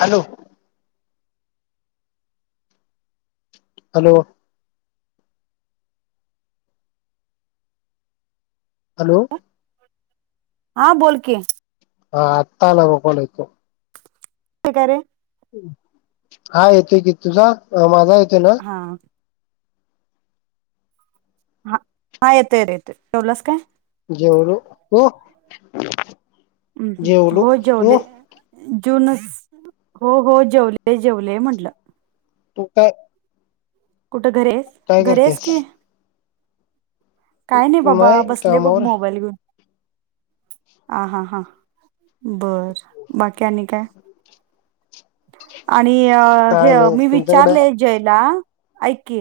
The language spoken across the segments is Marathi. हॅलो. हॅलो हॅलो हा बोल के हा आत्ता भाऊ कॉल यांच्यावर ते काय ते हा येतोय की तुझा माझा य हा हा हा येतयेत येते जेवलायस काय जेवलो तू जेवलो तू जुनस हो हो जेवले जेवले म्हंटलं तु का घरेस घरेस की काय नाही बाबा बसले बघ मोबाईल घेऊन आ हा हा बर बाकी आणि काय आणि अ हे काय नाही मी तुमच्याकडे विचारलेय जयला ऐक की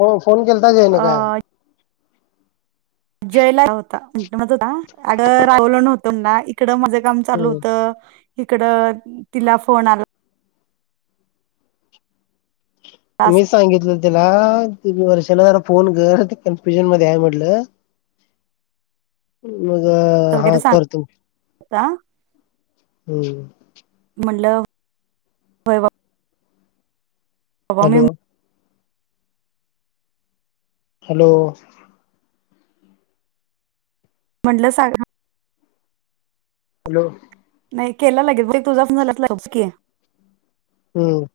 हो फोन केलताच जय ने अ काल जयला होता अड रावलं नव्हतो ना इकड माझं काम चालू हम्म होत इकडं तिला फोन आला मी सांगितलं त्याला तुम्ही वर्षाला जरा फोन कर कन्फ्युजन मध्ये आहे म्हटलं मग हा करतो का हम्म म्हणलं वय हॅलो हॅलो म्हटलं सांगा हॅलो नाही केला लागेल तुझा फोन झालात की हम्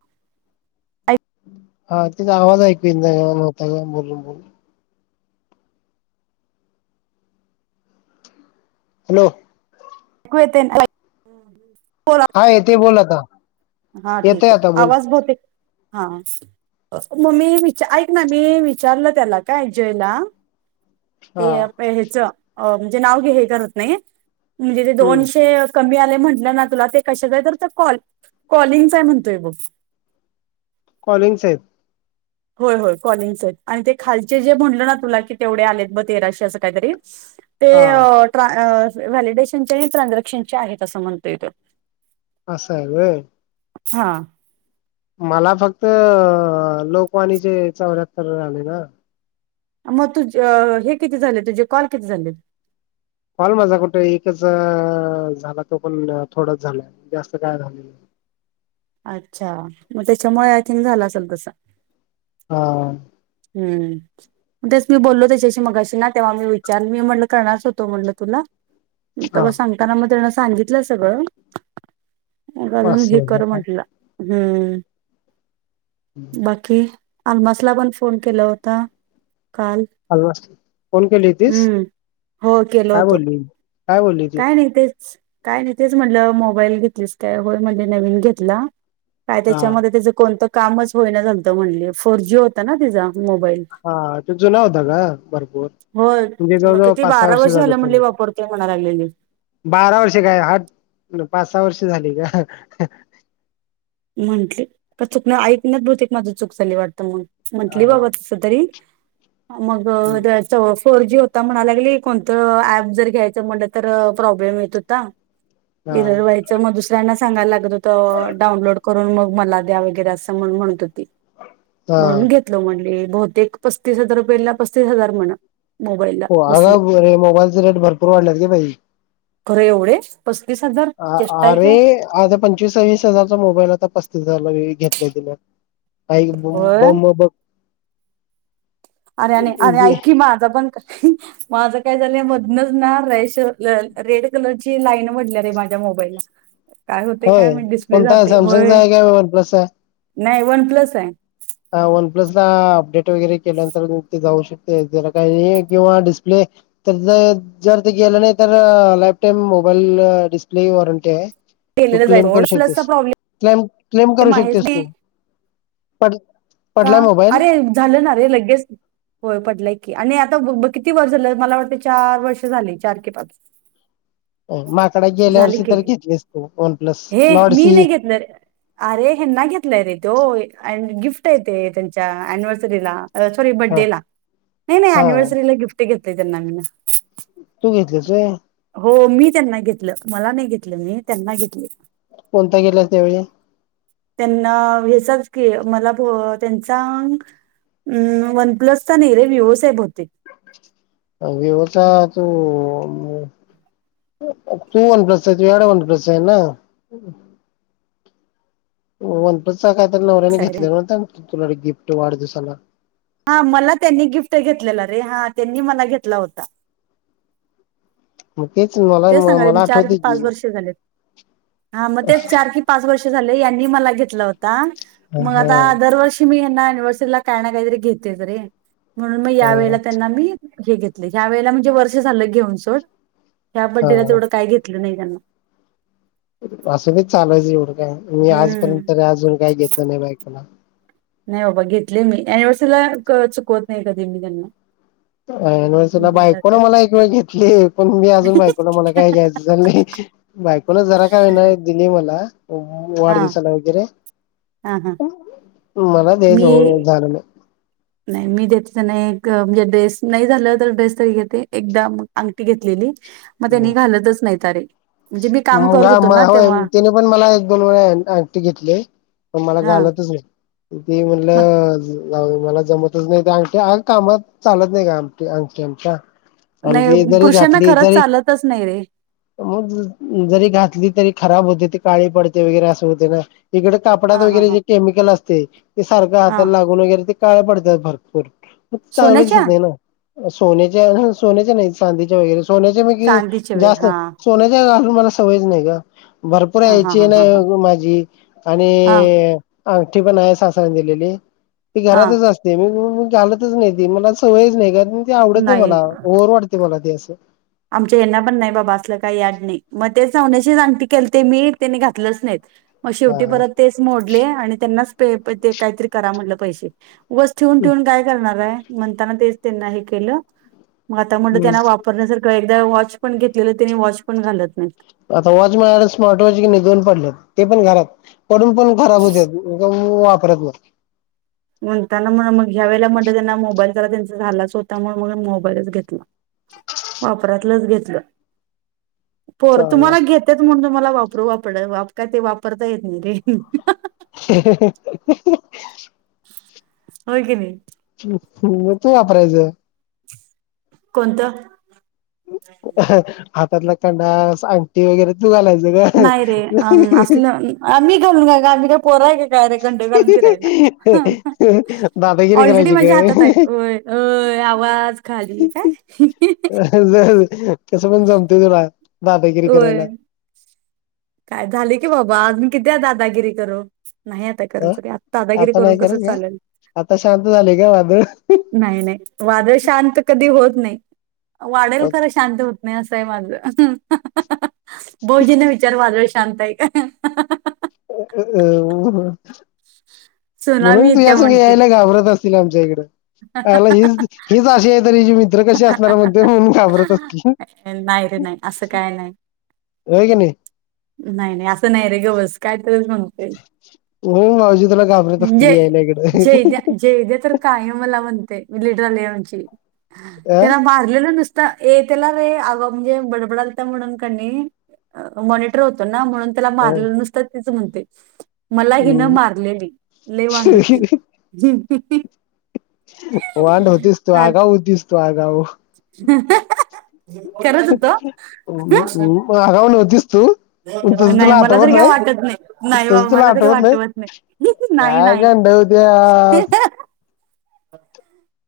हा तिचा आवाज ऐकू नाही का नता का बोलून बोलून हॅलो. [unintelligible] हा येथे बोल आता. हा येतय ठीक आहे आता बोल आवाज बहुतेक हा घ. अ म ममी विचार ऐक ना, मी विचारलं त्याला काय जयला. हा ते पेह्याचं म्हणजे नाव घे हे करत नाही म्हणजे ते हम्म दोनशे कमी आलयं म्हटलं ना, कॉल ते कशाचा आहे तर कॉल कॉलिंगच आहे म्हणतोय बघ कॉलिंगचे आहेत. होय होय कॉलिंगचे आहेत आणि ते खालचे जे म्हणलं ना, तुला की तेवढे आलेत ब तेराशे असं काहीतरी ते हा अ ट्राय अ. व्हॅलिडेशनचे आणि ट्रांजेक्शनचे आहेत असं म्हणतोय तो असाय होय. हा मला फक्त लोकवाणीचे चौऱ्याहत्तर झाले ना मग तुझ हे किती झाले, तुझे कॉल किती झाले? कॉल माझा कुठे एकच झाला. तो पण थोडंच झालंय जास्त काय झालं. [inaudible] अच्छा, मग त्याच्यामुळे आय थिंक झालं असेल तस हा. हम्म. तेच मी बोललो त्याच्याशी मगाशी ना, तेव्हा मी विचारलं मी म्हणलं करणारच होतो म्हणलं तुला. हा तव्हा सांगताना मग तेन सांगितलंय सगळं अस अजून हेी [unintelligible] कर म्हटलं हम्म बाकी आम्हासला पण फोन केला होता. काल फोन केली होतीस हम्म हो केलो काय होतो. बोलली काय बोलली ती काय नाही तेच काय नाही तेच म्हटलं, मोबाईल घेतलीस काय होय म्हंटली नवीन घेतला. काय हा त्याच्यामध्ये त्याचं कोणतं कामच होईना, झालतं म्हणली फोर जी होता ना तिचा मोबाईल हा तो जुना होता का भरपूर? हो म्हणजे मग जवळजवळ किती पाच सहा बारा वर्ष वर्षी झाले झालं फोन म्हणली वापरतेय म्हणायला लागली. बारा वर्षे काय आठ न पाच-सहा वर्ष झाली का? म्हंटली का चुकनं ऐकण्यात बहुतेक माझ चूक झाली वाटतं, हा म्हटली बाबा तस तरी मग त्याच [unintelligible] फोरजी होता म्हणायला लागली. कोणतं ॲप जर घ्यायचं म्हणलं तर प्रॉब्लेम येत होता. हा एरर व्हायचं मग दुसऱ्यांना सांगायला लागत होतं डाउनलोड करूत मग म्हणला द्या वगैरे असं म्हणून म्हणत होती हा म्हणून घेतलं म्हणली. बहुतेक पस्तीस हजार रुपयेला पस्तीस हजार म्हण हो अग [unintelligible] मोबाईलचे रेट भरपूर वाढलेत गं बाई खरं एवढे? पस्तीस हजार अ चेष्टा आहे अरे काय आता पंचवीस-सव्वीस हजारचा मोबाईल आता पस्तीस हजाराचा घेतलंय तिनं ऐक होय ग म भ आरेरआणि अरे ऐक की माझं पण माझं काय झालं मधनच ना, राइश रेड कलरची लाईन पडल्या रे माझ्या मोबाईलला काय होते काय होय म्हण डिस्प्ले कोणता जाते होय. सॅमसंगचा आहे काय वन नाही वन प्लस आहे. अ वन प्लसला अपडेट वगैरे केल्यानंतर [unintelligible] ते जाऊ शकते. ते तेला काही हे किंवा डिस्प्ले तर जर ते गेलं नाही तर लाईफ टाईम मो मोबाईल डिस्प्ले वॉरंटी आहे. तू केलेलं जाईल क्लेम सोड करू प्लसचा शकतेस प्रॉब्लेम क्लेम क्लेम करू आहेच शकतेस नाही तू पण का अरे झालं ना रे लगेच होय पडलाय आणि आता किती वर्ष झालं मला वाटत चार वर्ष झाली चार क पाच. माकड गेल्या वर्ष झाली इ तरर की घेतलीसतो वन प्लस हे नडस. मी नाही घेतलं रे. अरे हेना घेतलंय रे ते अ गिफ्ट आहे ते त्यांच्या अनिव्हर्सरीला. सॉरी हा बडडेला नाही नाही हा अनिव्हर्सरीला गिफ्ट घेते त्यांना मी ना. तू घेतलेच आहे. हो मी त्यांना घेतलं मला नाही घेतलं मी त्यांना घेतली. कोणता गेलाच त्यावजी. त्यांना हचाच की मला त्यांचा वनप्लसचा नेरे व्ह्यू साब होते. अगे होता तो. तू वन प्लस आहे तु याड वन प्लस आहे ना. वनपतचा काय तर नवऱ्याने असा आहे रे घेतलेला नत तुलाडे गिफ्ट वाढदिवसाला. हा मला त्यांनी गिफ्ट घेतलेला रे हा त्यांनी मला घेतला होता. [inaudible] तेच मला ते सांगाले म मला चार की आठवते पाच, वर्ष झाले हा मग ते चार की पाच वर्ष ते झाला याईनी मला घेतला होता हा मंग आता हा दरवर्षी मी अनिव्हर्सरीला काय काहीतरी घेते रे म्हणून, मग या वेळेला त्यांना मी हे घेतले ह्या वेळेला म्हणजे वर्ष झालं घेऊन सोड ह्या बडडेला हा तेवढं काय घेतलं नाही. ये. असच चालायचं एवढं काय मी हम्म. आजपर्यंत अजून काही घेतलं नाही बायकला. नाही बाबा घेतले मी अनिव्हर्सरीला चुकवत नाही कधी मी त्यांना. अ न बायकोन मला एक वेळ घेतली पण मी अजून बायकोन मला काय घ्यायचं झाललं. बायकोूनच जरा का ना दिणे मला. हो हा वाढदिवसाला वगैरे- हा हा मला तेच मी उ झाारण नाही मी देतलं नाही एक म्हणजे ड्रेस नाही झालं तर ड्रेस तरी घेते एकदा अंगठीी घेतलेली. मग त्यांनी घालतच नाहीत रे. मुगा होय तिने पण मला एक दोन वेळाटी घेतली. पण मला हा घालतच आहे ती मग म्हटलं. ला मला जमतच नाही ते अंगठी कामात चालत नाही का अंगठी आमच्या नाही सदी जरी पुरुषांना घातली खरंच तरी चालतच नाही रे मग घ तरी खब हो काळी पडते वरे अस होते ना इडे कापडात हा हा हा वगैरेे केमिकल ते ते सारखं हा हातला लागून वगैरे ते काळे पडतात भरपूर मग ते सोन्याच्या चांगलंचेत नाही ना. सोन्याच्या सोन्याच्या नाही चांदीच्या वगैरे सोन्याच्या म चांदीच्या वे जास्त हा सोन्याच्या मला सवयच नाही का- भरपूर हा हा यायची हा हा नाही हा माझी आणि हा मोठी पण आहे सासरण दिलेली ती हा घरातच असते मी म घालतच नाही त मला सवयच नाही. ते आवडत नाही मला ओवर वाटते मला ते असं- आमच्या यांना पण नाही बाबा असलं काही याड नाही. मग ते सवण्याची जाती केली ते मी त्यांनी घातलंच नाही. मग हा शेवटी परत तेच मोडले आणि त्यांनाच पे ते काहीतरी करा म्हणलं पैसे बस ठेवून ठेवून काय करणार आहे म्हणताना तेच त्यांना हे केलं. मग आता म्हणलं हा त्यांना वापरण्यासारखं एकदा वॉच पण घेतलेलं त्यांनी वॉच पण घालत नाही. आता वॉच म्हळाला स्मार्ट वॉच कि नाही दोन पडलेत ते पण घरात. पडून पण खराब होत वापरत मर. म्हणताना म्ह मग ह्या वेळेला म्हणत त्यांना मोबाईलचाला त्यांचा झालाच होता म्हणून मग मोबाईलच घेतला. वापरातलंच घेतलं. पोर चांगला तुम्हाला घेतेत म्हणून तुम्हाला वापरू वापर काय ते वापरता येत नाही रे. होकन. मतो वापरायच. कोणतं. हातातला कंडस अंटी वगैरे तू घालाय नाही रे असलं आम्ही घेऊ का आम् का पोराय का ं घाून फिराला दादागिरी ऑलरेडी करायची माझ्या काय हातात आहेत आवाज खाली का. तसं पण जमतय तुला दादागिरी करायला. ओय काय झाले की बाबा आज म किती आहे दादागिरी करू. नाही आता अ करंच आता दादागिरी आता करून नाही कसं करत का चालेल. आता शांत झाले का वादळ नाही नाही वादळ शांत कधी होत. नाही वाढेल ख शांत होत नाही असं आहे माझ. बहुजन्य विचार वाजळ शांत आहे का. अ म्हणून सुनामी तू येत्या यासग म्हणतील यायला घाबरत अस त जेगडे अला हीच हीच आा आहे त हिची मित्र कशी असणार मध्ये होऊन घाबरत अस की. नाही रे नाही असं काय नाही. हो क नाही नाही नाही असं नाही रे ग बस कायतरीच म्हणते. होज. म्हणजे जेद्या जेद्या तर काय मला म्हणतेय. लेड्र लनची अ त्याला मारलेलं नसत. ेतला रे आग म्हणजे बडबडल म्हणून मॉनटर होतो. म्हणून त्याला मारलं नुसत तीच म्हणते मला हि न हम्म. मारलेली लवान लुट्टी होांड होतीस तू आगा होतीस तू आगा खरच होत आगाव नव्हतीस तू तसं नाही तुला मला तरी आठवत काय नाही वाटत नाही नाही तसं बाबा तुला मला तरी आठवत वाटवत नाही नाही नाही अभ्या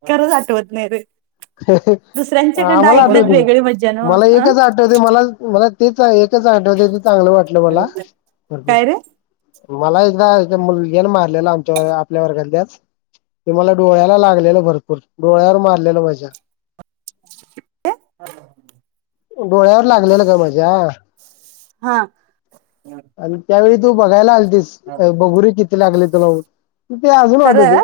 खरंच आठवत नाही रे दुसऱ्यांच्याकडं आम्हाला ऐकण्यात आठवते वेगळी मज्जा ना मला अ एकच आठवते मला मला तेच एकच आठव्या चांगलं वाटलं मला काय रे भरपूर मला एकदा मुलगीला मारलेला आमच्यावर आपल्यावर घाातल्यास ते मला डोळ्याला लागलेल भरपूर डोळ्यावर मारलेल मजा [inaudible] डोळ्यावर लागलेलं ग माझ्या हा आणि त्यावेळी तू बघायला आलतीस बगुरी किती लागली तुला ते अजून वाटत खरं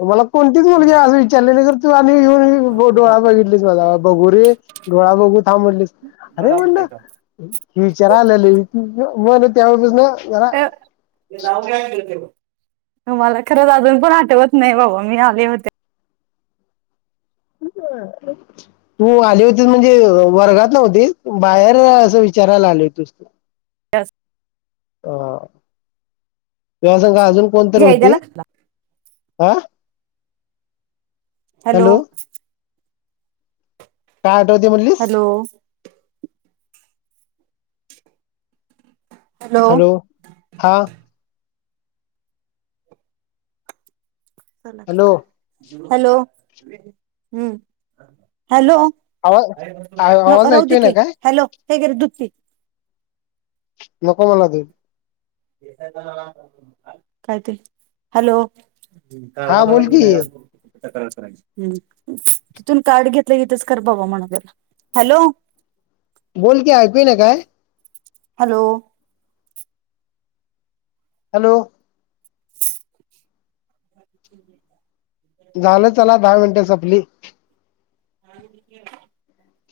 तुम्हाला कोणतीच मुलगी आज विचारलेली तू आणि येऊन डोळा बघितली म बघूरे डोळा बघ सांभलीस अरे म्हणलं ह विचार आलेले मला त्या बाच ना अ नव हतेव मला खरंच अजून पण आठवत नाही बाबा मी आले होते ह तू आले होते म्हणजे वर्गात नव्हती बाहेर असं विचारायला आले होते च बच ह तेिवा्हा संघ अजून कोणतरी जयद्याला होती आह हॅलो काय आठवते म्हणलीस हॅलो हॅलो हा हॅलो हॅलो हम् हॅलो. आवाज आ- नको आवाज राहू दे ऐकतोय ना की काय हॅलो हे घे रे दूध पी नको मला दे काय ते हॅलो. हम् काळा हा व बोल की तिथून कार्ड घेतलं गेतच कर बाबा म्हण त्याला हॅलो. बोल की प ना काय. हॅलो. हॅलो. झालं चला दहा मिनटे संपली ह.